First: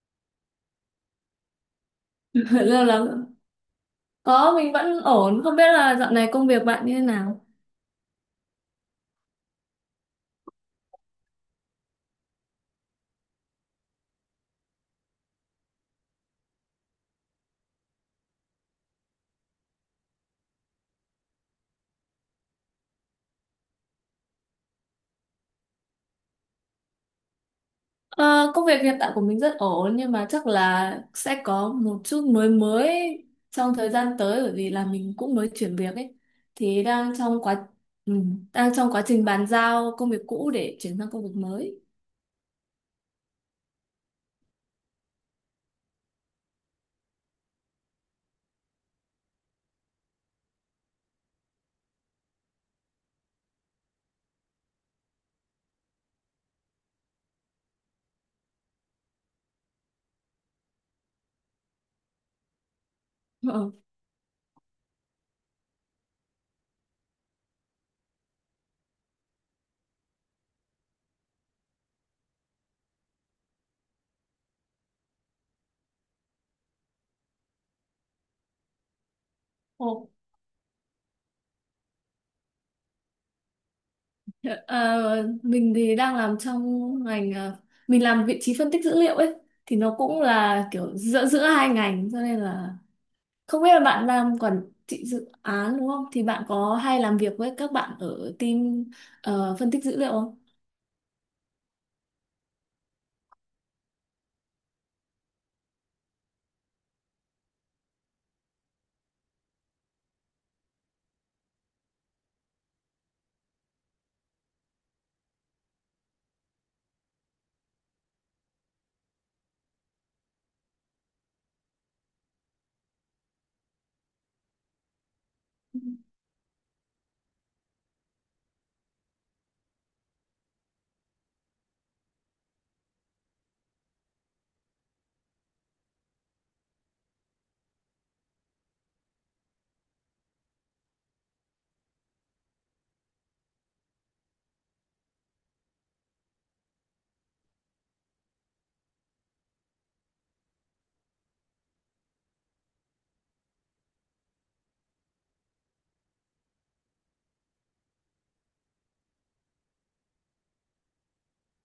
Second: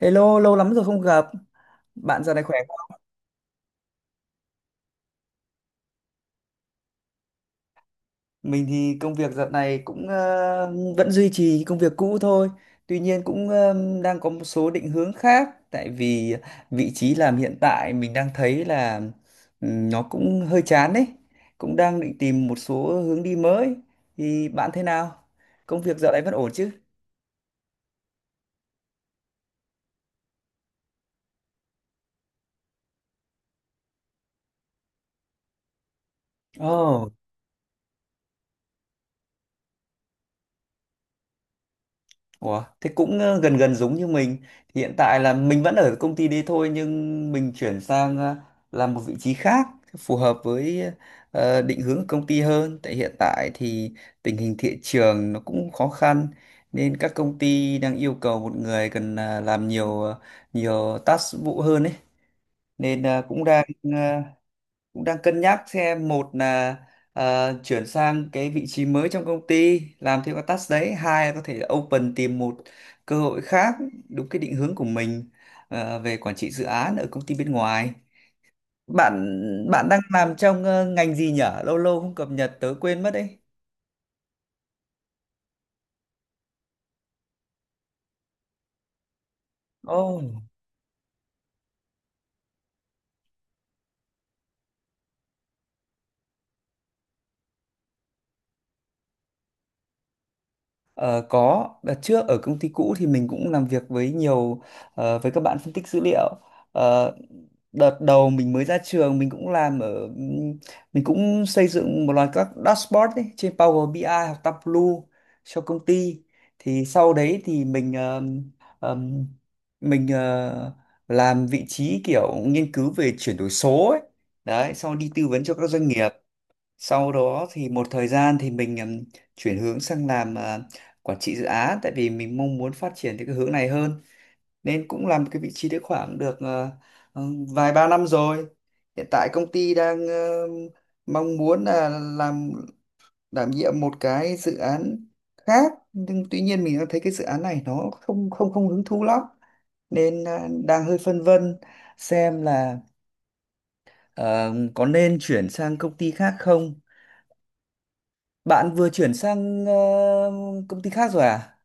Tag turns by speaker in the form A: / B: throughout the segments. A: Hello, lâu lắm rồi không gặp. Bạn giờ này khỏe
B: lâu
A: không?
B: lắm. Có, mình vẫn ổn, không biết là dạo này công việc bạn như thế nào?
A: Mình thì công việc dạo này cũng vẫn duy trì công việc cũ thôi. Tuy nhiên cũng đang có một số định hướng khác. Tại vì vị trí làm hiện tại mình đang thấy là nó cũng hơi chán đấy. Cũng đang định tìm một số hướng đi mới. Thì bạn thế nào? Công việc dạo này vẫn ổn chứ?
B: Ờ, Công việc hiện tại của mình rất ổn, nhưng mà chắc là sẽ có một chút mới mới trong thời gian tới, bởi vì là mình cũng mới chuyển việc ấy, thì
A: Ồ.
B: ừ, đang trong quá trình bàn giao công việc cũ để chuyển sang công việc mới.
A: Ủa, thế cũng gần gần giống như mình. Thì hiện tại là mình vẫn ở công ty đấy thôi, nhưng mình chuyển sang làm một vị trí khác phù hợp với định hướng của công ty hơn. Tại hiện tại thì tình hình thị trường nó cũng khó khăn, nên các công ty đang yêu cầu một người cần làm nhiều task vụ hơn ấy. Nên
B: Ờ,
A: cũng đang cân nhắc xem, một là chuyển sang cái vị trí mới trong công ty làm thêm các task đấy, hai là có thể open tìm một cơ hội khác đúng cái định hướng của mình về quản trị dự án ở công ty bên ngoài. Bạn bạn đang
B: ồ,
A: làm trong ngành gì nhở, lâu lâu không cập nhật tớ quên mất đấy.
B: ờ, mình thì đang làm trong ngành, mình làm vị trí phân tích dữ liệu ấy, thì nó
A: Ồ.
B: cũng là kiểu giữa giữa hai ngành, cho nên là không biết là bạn làm quản trị dự án đúng không? Thì bạn có hay làm việc với các bạn ở team phân tích dữ liệu không?
A: Ờ, có đợt trước ở công ty cũ thì mình cũng làm việc với với các bạn phân tích dữ liệu. Ờ, Đợt đầu mình mới ra trường, mình cũng làm ở mình cũng xây dựng một loạt các dashboard ấy, trên Power BI ai hoặc Tableau cho công ty. Thì sau đấy thì mình ờm, mình ờ, làm vị trí kiểu nghiên cứu về chuyển đổi số ấy, đấy sau đi tư vấn cho các doanh nghiệp. Sau đó thì một thời gian thì mình chuyển hướng sang làm quản trị dự án, tại vì mình mong muốn phát triển theo cái hướng này hơn, nên cũng làm cái vị trí đấy khoảng được ờ, vài ba năm rồi. Hiện tại công ty đang mong muốn là làm đảm nhiệm một cái dự án khác, nhưng tuy nhiên mình đang thấy cái dự án này nó không không không hứng thú lắm, nên đang hơi phân vân xem là ờ, có nên chuyển sang công ty khác không. Bạn vừa chuyển sang công ty khác rồi à?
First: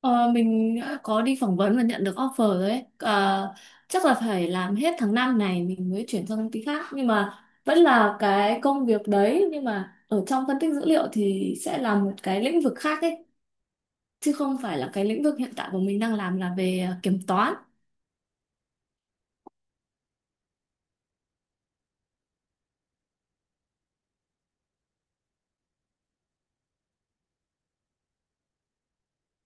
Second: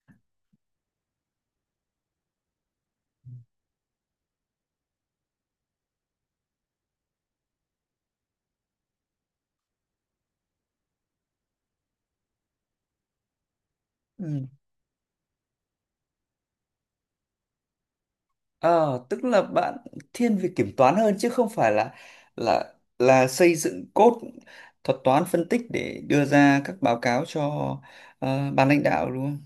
B: Ờ, mình đã có đi phỏng vấn và nhận được offer rồi đấy. Ờ, Chắc là phải làm hết tháng 5 này mình mới chuyển sang công ty khác. Nhưng mà vẫn là cái công việc đấy. Nhưng mà ở trong phân tích dữ liệu thì sẽ là một cái lĩnh vực khác ấy. Chứ
A: Ừ.
B: không phải là cái lĩnh vực hiện tại của mình đang làm là về kiểm toán.
A: Ờ, Tức là bạn thiên về kiểm toán hơn chứ không phải là xây dựng code thuật toán phân tích để đưa ra các báo cáo cho ban lãnh đạo, đúng không?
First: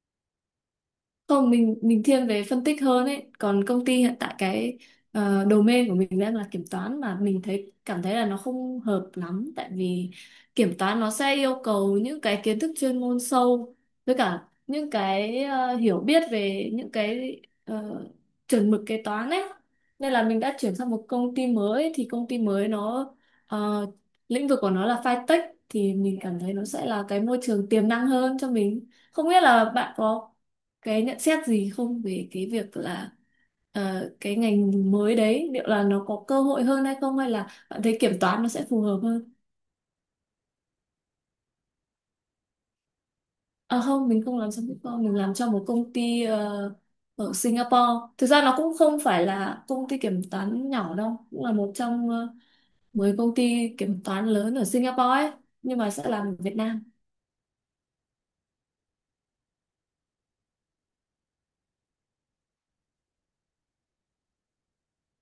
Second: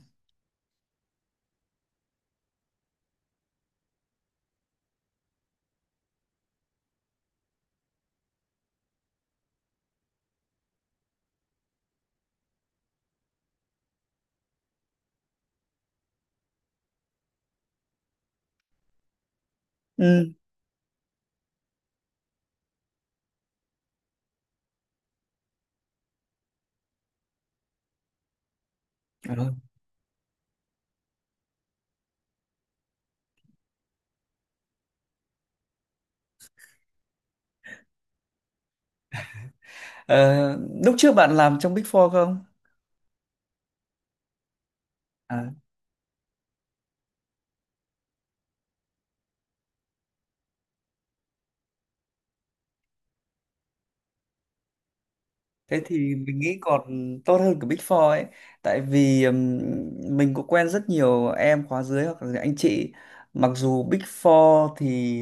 B: Không, mình thiên về phân tích hơn ấy, còn công ty hiện tại cái domain của mình đang là kiểm toán, mà mình cảm thấy là nó không hợp lắm, tại vì kiểm toán nó sẽ yêu cầu những cái kiến thức chuyên môn sâu, với cả những cái hiểu biết về những cái chuẩn mực kế toán ấy, nên là
A: Ừ.
B: mình đã chuyển sang một công ty mới, thì công ty mới nó ờ, lĩnh vực của nó là fintech, thì mình cảm thấy nó sẽ là cái môi trường tiềm năng hơn cho mình. Không biết
A: Rồi.
B: là bạn có cái nhận xét gì không về cái việc là cái ngành mới đấy liệu là nó có cơ hội hơn hay không, hay là bạn thấy kiểm toán nó sẽ phù hợp hơn?
A: Ờ, Lúc trước bạn làm trong Big Four không?
B: À không, mình không làm cho Bitcoin, mình làm cho một công ty ở Singapore, thực ra nó cũng không phải là công ty kiểm toán nhỏ đâu, cũng là một trong 10 công ty kiểm toán lớn ở Singapore ấy, nhưng
A: Thế
B: mà sẽ
A: thì
B: làm ở
A: mình
B: Việt
A: nghĩ còn
B: Nam.
A: tốt hơn cả Big Four ấy. Tại vì mình cũng quen rất nhiều em khóa dưới hoặc là anh chị. Mặc dù Big Four thì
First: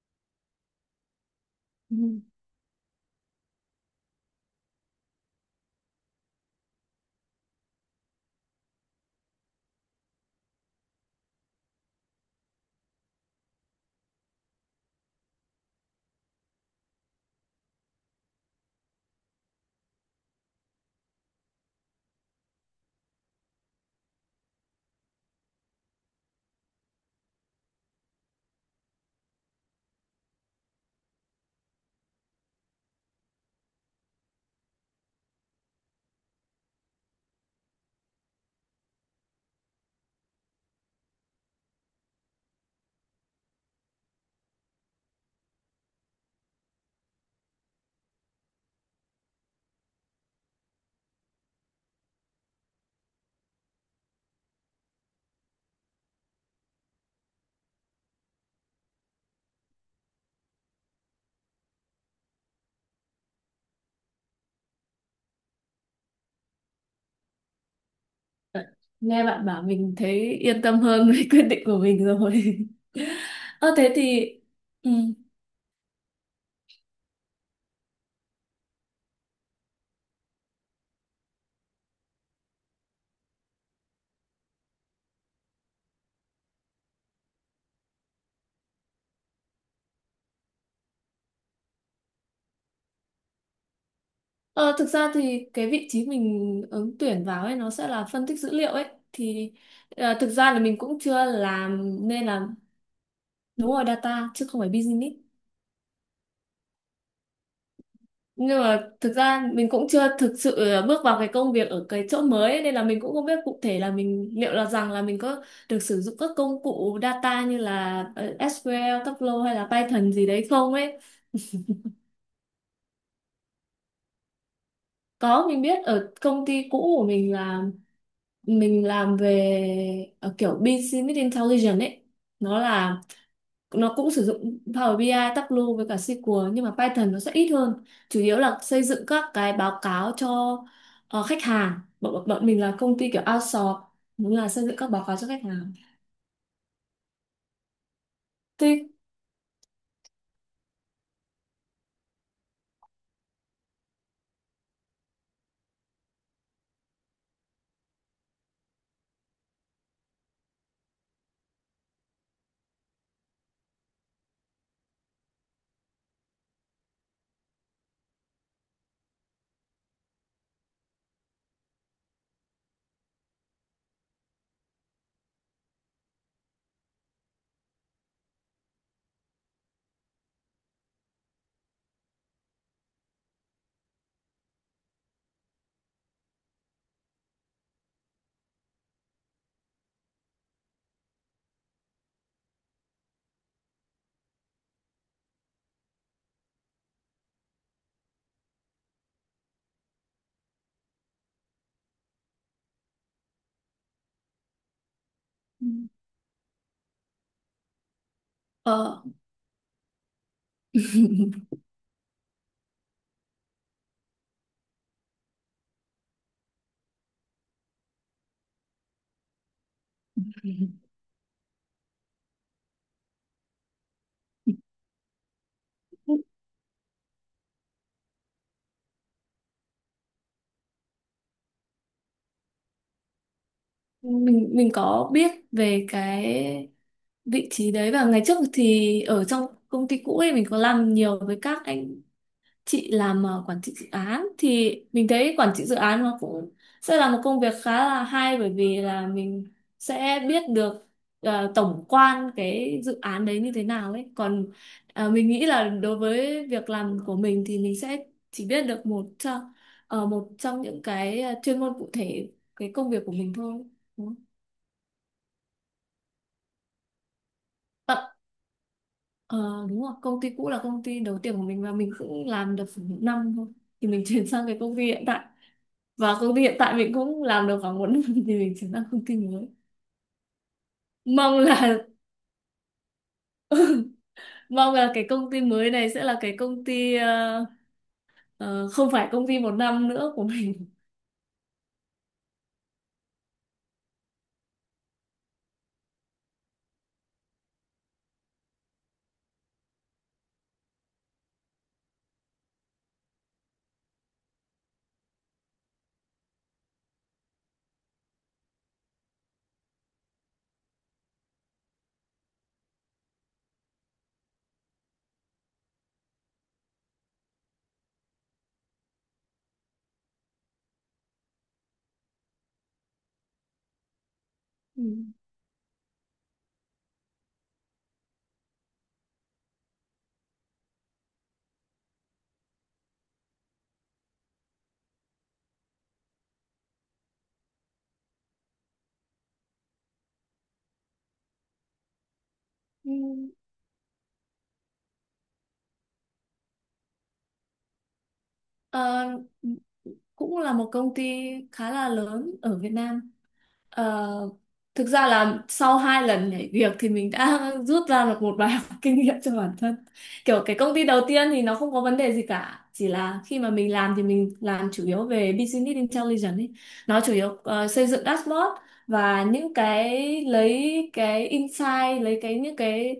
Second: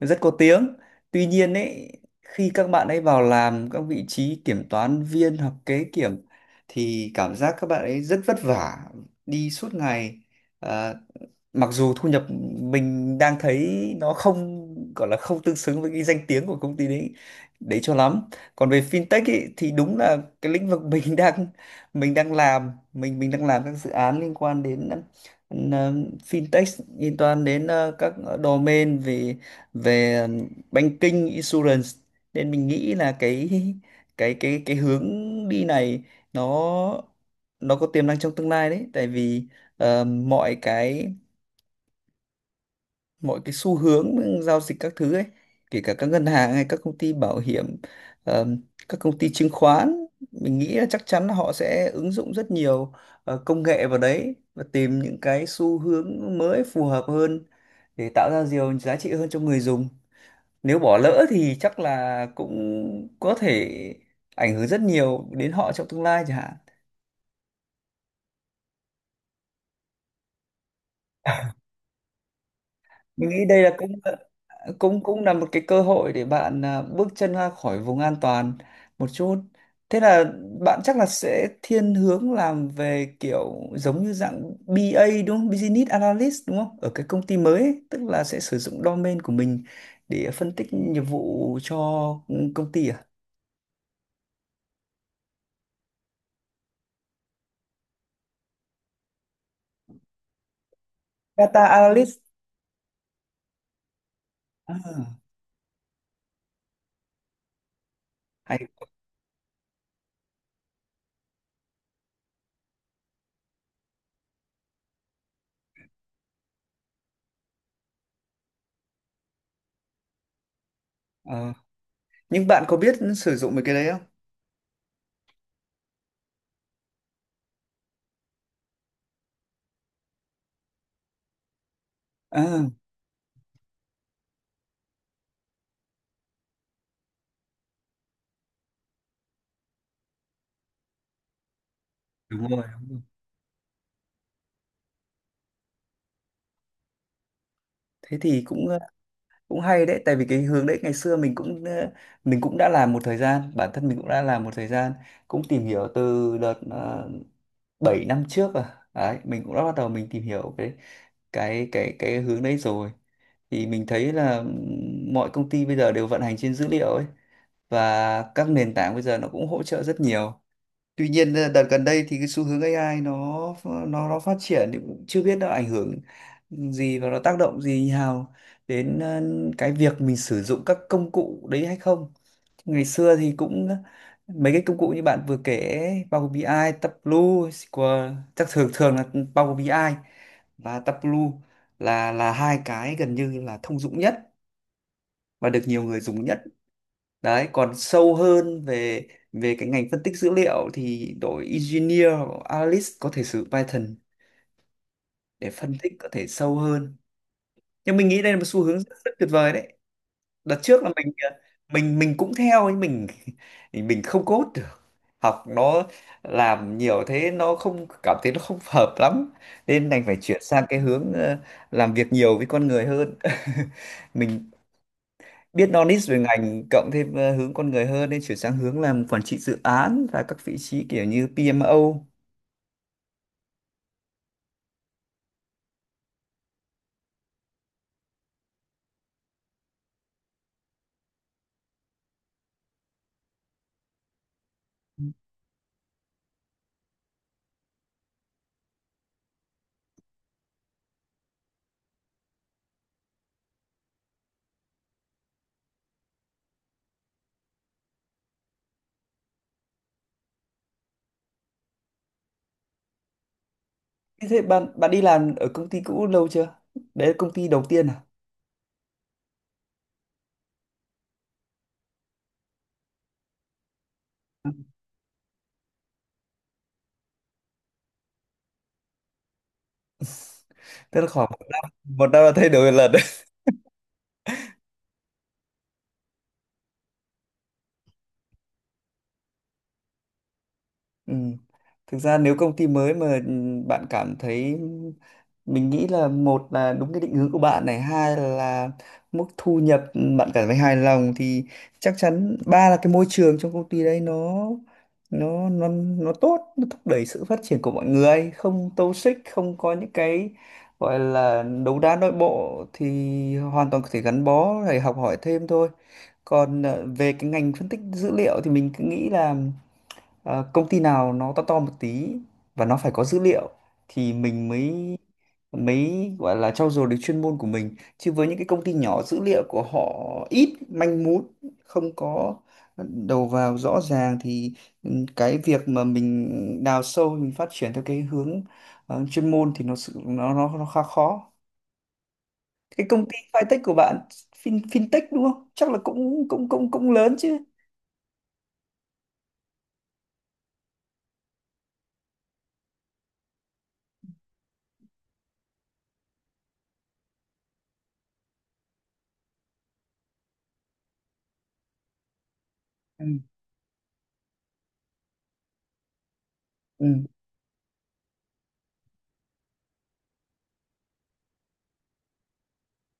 A: rất có tiếng, tuy nhiên ấy,
B: Ừ.
A: khi các bạn ấy vào làm các vị trí kiểm toán viên hoặc kế kiểm thì cảm giác các bạn ấy rất vất vả, đi suốt ngày. Ờ, Mặc dù thu nhập, mình đang thấy nó không, gọi là không tương xứng với cái danh tiếng của công ty đấy đấy cho lắm. Còn về fintech ấy, thì đúng là cái lĩnh vực mình đang mình đang làm các dự án liên quan đến ừm, ờ, fintech, liên quan đến các domain về về banking insurance, nên mình nghĩ là cái hướng đi này nó nó có tiềm năng trong tương lai đấy, tại vì ờ, mọi cái mọi cái xu hướng giao dịch các thứ ấy, kể cả các ngân hàng hay các công ty bảo hiểm, ờm, các công ty chứng khoán, mình nghĩ là chắc chắn là họ sẽ ứng dụng rất nhiều công nghệ vào đấy, và tìm những cái xu hướng mới phù hợp hơn để tạo ra nhiều giá trị hơn cho người dùng. Nếu bỏ lỡ thì chắc là cũng có thể ảnh hưởng rất nhiều đến họ trong tương lai chẳng hạn.
B: Nghe bạn bảo mình thấy yên tâm hơn với quyết định của mình rồi.
A: Mình nghĩ đây là
B: Ơ, thế
A: cũng
B: thì ừ.
A: cũng cũng là một cái cơ hội để bạn bước chân ra khỏi vùng an toàn một chút. Thế là bạn chắc là sẽ thiên hướng làm về kiểu giống như dạng BA đúng không, Business Analyst, đúng không, ở cái công ty mới ấy, tức là sẽ sử dụng domain của mình để phân tích nghiệp vụ cho công ty à?
B: Ờ, Thực ra thì cái vị trí mình ứng tuyển vào ấy nó sẽ là phân tích dữ liệu ấy, thì thực ra là mình cũng chưa
A: Data
B: làm,
A: Analyst
B: nên là đúng rồi, data chứ không phải business,
A: à?
B: nhưng
A: hay
B: mà thực ra mình cũng chưa thực sự bước vào cái công việc ở cái chỗ mới ấy, nên là mình cũng không biết cụ thể là mình liệu là rằng là mình có được sử dụng các công cụ data như là SQL, Tableau hay là Python gì đấy không ấy.
A: Ờ, nhưng bạn có biết sử dụng mấy cái đấy không?
B: Có, mình biết ở công ty cũ của mình là mình làm về kiểu business intelligence ấy, nó
A: à,
B: là nó cũng sử dụng Power BI, ai, Tableau với cả SQL, nhưng mà Python nó sẽ ít hơn, chủ yếu là xây dựng các cái báo cáo cho khách hàng, bọn, bọn bọn
A: đúng
B: mình
A: rồi,
B: là
A: đúng
B: công
A: rồi.
B: ty kiểu outsource, đúng là xây dựng các báo cáo cho khách hàng,
A: Thế thì cũng
B: thì
A: cũng hay đấy, tại vì cái hướng đấy ngày xưa mình cũng đã làm một thời gian, bản thân mình cũng đã làm một thời gian, cũng tìm hiểu từ đợt 7 năm trước, à đấy, mình cũng đã bắt đầu, mình tìm hiểu cái hướng đấy rồi. Thì mình thấy là mọi công ty bây giờ đều vận hành trên dữ liệu ấy, và các nền tảng bây giờ nó cũng hỗ trợ rất nhiều. Tuy nhiên đợt gần đây thì cái xu hướng AI nó phát triển, thì cũng chưa biết nó ảnh hưởng gì và nó tác động gì nào đến cái việc mình sử dụng các công cụ đấy hay không. Ngày xưa thì cũng mấy cái công cụ như bạn vừa kể ấy, Power BI, ai, Tableau, SQL, chắc thường thường là Power BI ai và Tableau là hai cái gần như là thông dụng nhất và được nhiều người dùng nhất đấy. Còn sâu hơn về về cái ngành phân tích dữ liệu thì đội engineer hoặc analyst có thể sử dụng Python để phân tích có thể sâu hơn, nhưng mình nghĩ đây là một xu hướng rất,
B: ờ,
A: rất tuyệt vời đấy. Đợt trước là mình cũng theo, nhưng mình mình không code được, học nó làm nhiều thế nó không, cảm thấy nó không hợp lắm, nên đành phải chuyển sang cái hướng làm việc nhiều với con người hơn. Mình biết knowledge về ngành, cộng thêm hướng con người hơn, nên chuyển sang hướng làm quản trị dự án và các vị trí kiểu như PMO.
B: mình có biết về cái vị trí đấy, và ngày trước thì ở trong công ty cũ ấy mình có làm nhiều với các anh chị làm quản trị dự án, thì mình thấy quản trị dự án nó cũng sẽ là một công việc khá là hay, bởi vì là mình sẽ biết được tổng quan cái dự án đấy như thế nào ấy. Còn mình nghĩ là đối với việc làm của mình thì mình sẽ chỉ biết được một trong những cái chuyên môn cụ thể cái công việc của mình thôi, đúng không?
A: Thế thế bạn bạn đi làm ở công ty cũ lâu chưa? Đấy là công ty đầu tiên
B: Ờ,
A: à?
B: ờ, Đúng rồi, công ty cũ là công ty đầu tiên của mình, và mình cũng làm được khoảng một năm thôi, thì mình chuyển sang cái công ty hiện tại, và công ty hiện tại mình cũng làm được khoảng một năm thì mình chuyển sang công ty mới.
A: Tức là khoảng
B: Mong là
A: một năm là thay đổi một lần.
B: mong là cái công ty mới này sẽ là cái công ty không phải công ty một năm nữa của mình.
A: Ừ. Thực ra nếu công ty mới mà bạn cảm thấy, mình nghĩ là, một là đúng cái định hướng của bạn này, hai là mức thu nhập bạn cảm thấy hài lòng thì chắc chắn, ba là cái môi trường trong công ty đấy nó nó nó tốt, nó thúc đẩy sự phát triển của mọi người, không toxic, không có những cái gọi là đấu đá nội bộ, thì hoàn toàn có thể gắn bó để học hỏi thêm thôi. Còn về cái ngành phân tích dữ liệu thì mình cứ nghĩ là công ty nào nó to to một tí và nó phải có dữ liệu thì mình
B: Ừ.
A: mới mới gọi là trau dồi được chuyên môn của mình, chứ với những cái công ty nhỏ, dữ liệu của họ ít, manh mún, không có đầu vào rõ ràng thì cái việc mà mình đào sâu, mình phát triển theo cái hướng chuyên môn thì nó sự nó khá khó. Cái
B: Ừ.
A: công ty fintech của bạn, fintech đúng không, chắc là cũng cũng cũng cũng lớn chứ?
B: Ờ, Cũng là một công ty khá là lớn ở Việt Nam. Ờ, Thực ra là sau hai lần nhảy việc thì mình đã rút ra được một bài học kinh nghiệm cho bản thân. Kiểu cái công ty đầu tiên thì nó không có vấn đề gì cả, chỉ
A: Ừ,
B: là khi mà mình làm thì mình làm chủ yếu về business intelligence ấy. Nó
A: ừ,
B: chủ yếu xây dựng dashboard và những cái lấy cái insight, lấy cái những cái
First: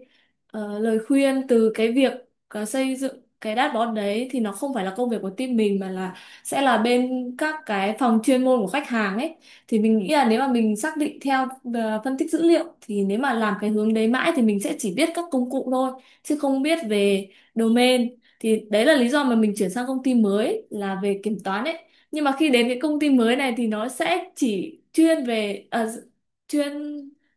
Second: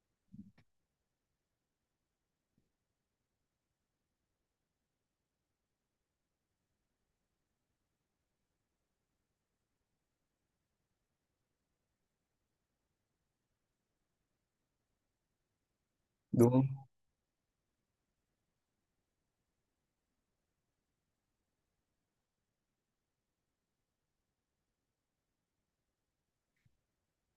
B: lời khuyên từ cái việc xây dựng cái dashboard đấy, thì nó không phải là công việc của team mình mà là sẽ là bên các cái phòng chuyên môn của khách hàng ấy. Thì mình nghĩ là nếu mà mình xác định theo phân tích dữ liệu, thì nếu mà làm cái hướng đấy mãi thì mình sẽ chỉ biết các công cụ thôi chứ không
A: đúng
B: biết về domain, thì đấy là lý do mà mình chuyển sang công ty mới là về kiểm toán ấy. Nhưng mà khi đến cái công ty mới này thì nó sẽ chỉ chuyên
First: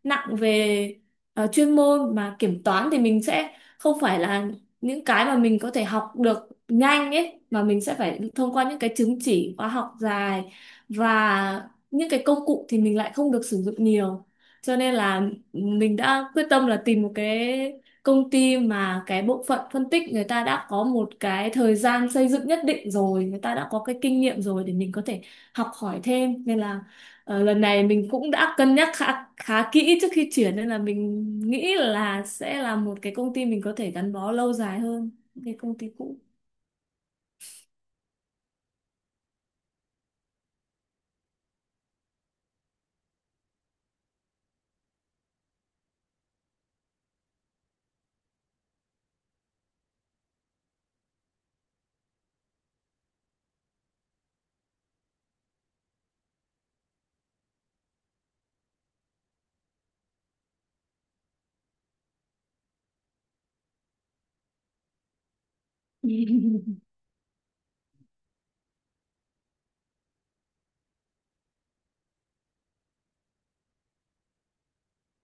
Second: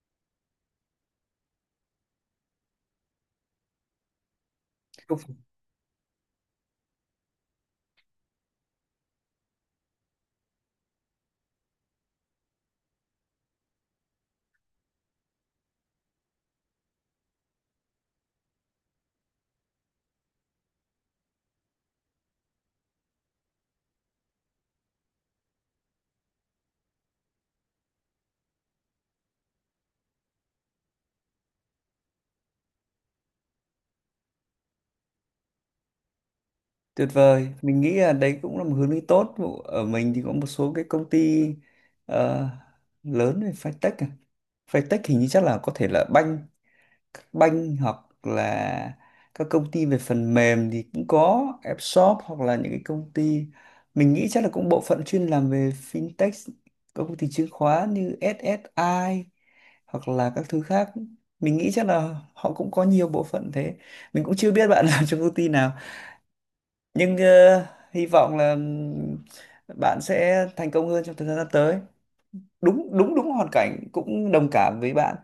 B: nặng về chuyên môn, mà kiểm toán thì mình sẽ không phải là những
A: không?
B: cái mà mình có thể học được nhanh ấy, mà mình sẽ phải thông qua những cái chứng chỉ khóa học dài, và những cái công cụ thì mình lại không được sử dụng nhiều, cho nên là mình đã quyết tâm là tìm một cái công ty mà cái bộ phận phân tích người ta đã có một cái thời gian xây dựng nhất định rồi, người ta đã có cái kinh nghiệm rồi để mình có thể học hỏi thêm, nên là lần này mình cũng đã cân nhắc khá khá kỹ trước khi chuyển, nên là mình nghĩ là sẽ là một cái công ty mình có thể gắn bó lâu dài hơn cái công ty cũ.
A: Tuyệt vời, mình nghĩ là đấy cũng là một hướng đi tốt. Ở mình thì có một số cái công ty ờ, lớn về fintech à. Fintech hình như chắc là có thể là banh, hoặc là các công ty về phần mềm thì cũng có app shop, hoặc là những cái công ty, mình nghĩ chắc là cũng bộ phận chuyên làm về fintech, các công ty chứng khoán như SSI hoặc là các thứ khác. Mình nghĩ chắc là họ cũng có nhiều bộ phận thế. Mình cũng chưa biết bạn làm trong công ty nào nhưng hy vọng là bạn sẽ thành công hơn trong thời gian sắp tới. Đúng đúng đúng, hoàn cảnh cũng đồng cảm với bạn.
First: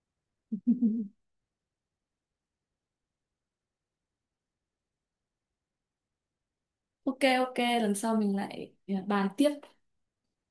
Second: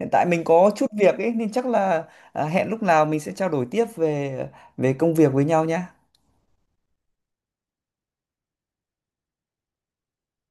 A: Hiện tại mình có chút việc ấy nên chắc là hẹn lúc nào mình sẽ trao đổi tiếp về về công việc với nhau nhé.
B: Ok, ok, lần sau mình lại bàn tiếp.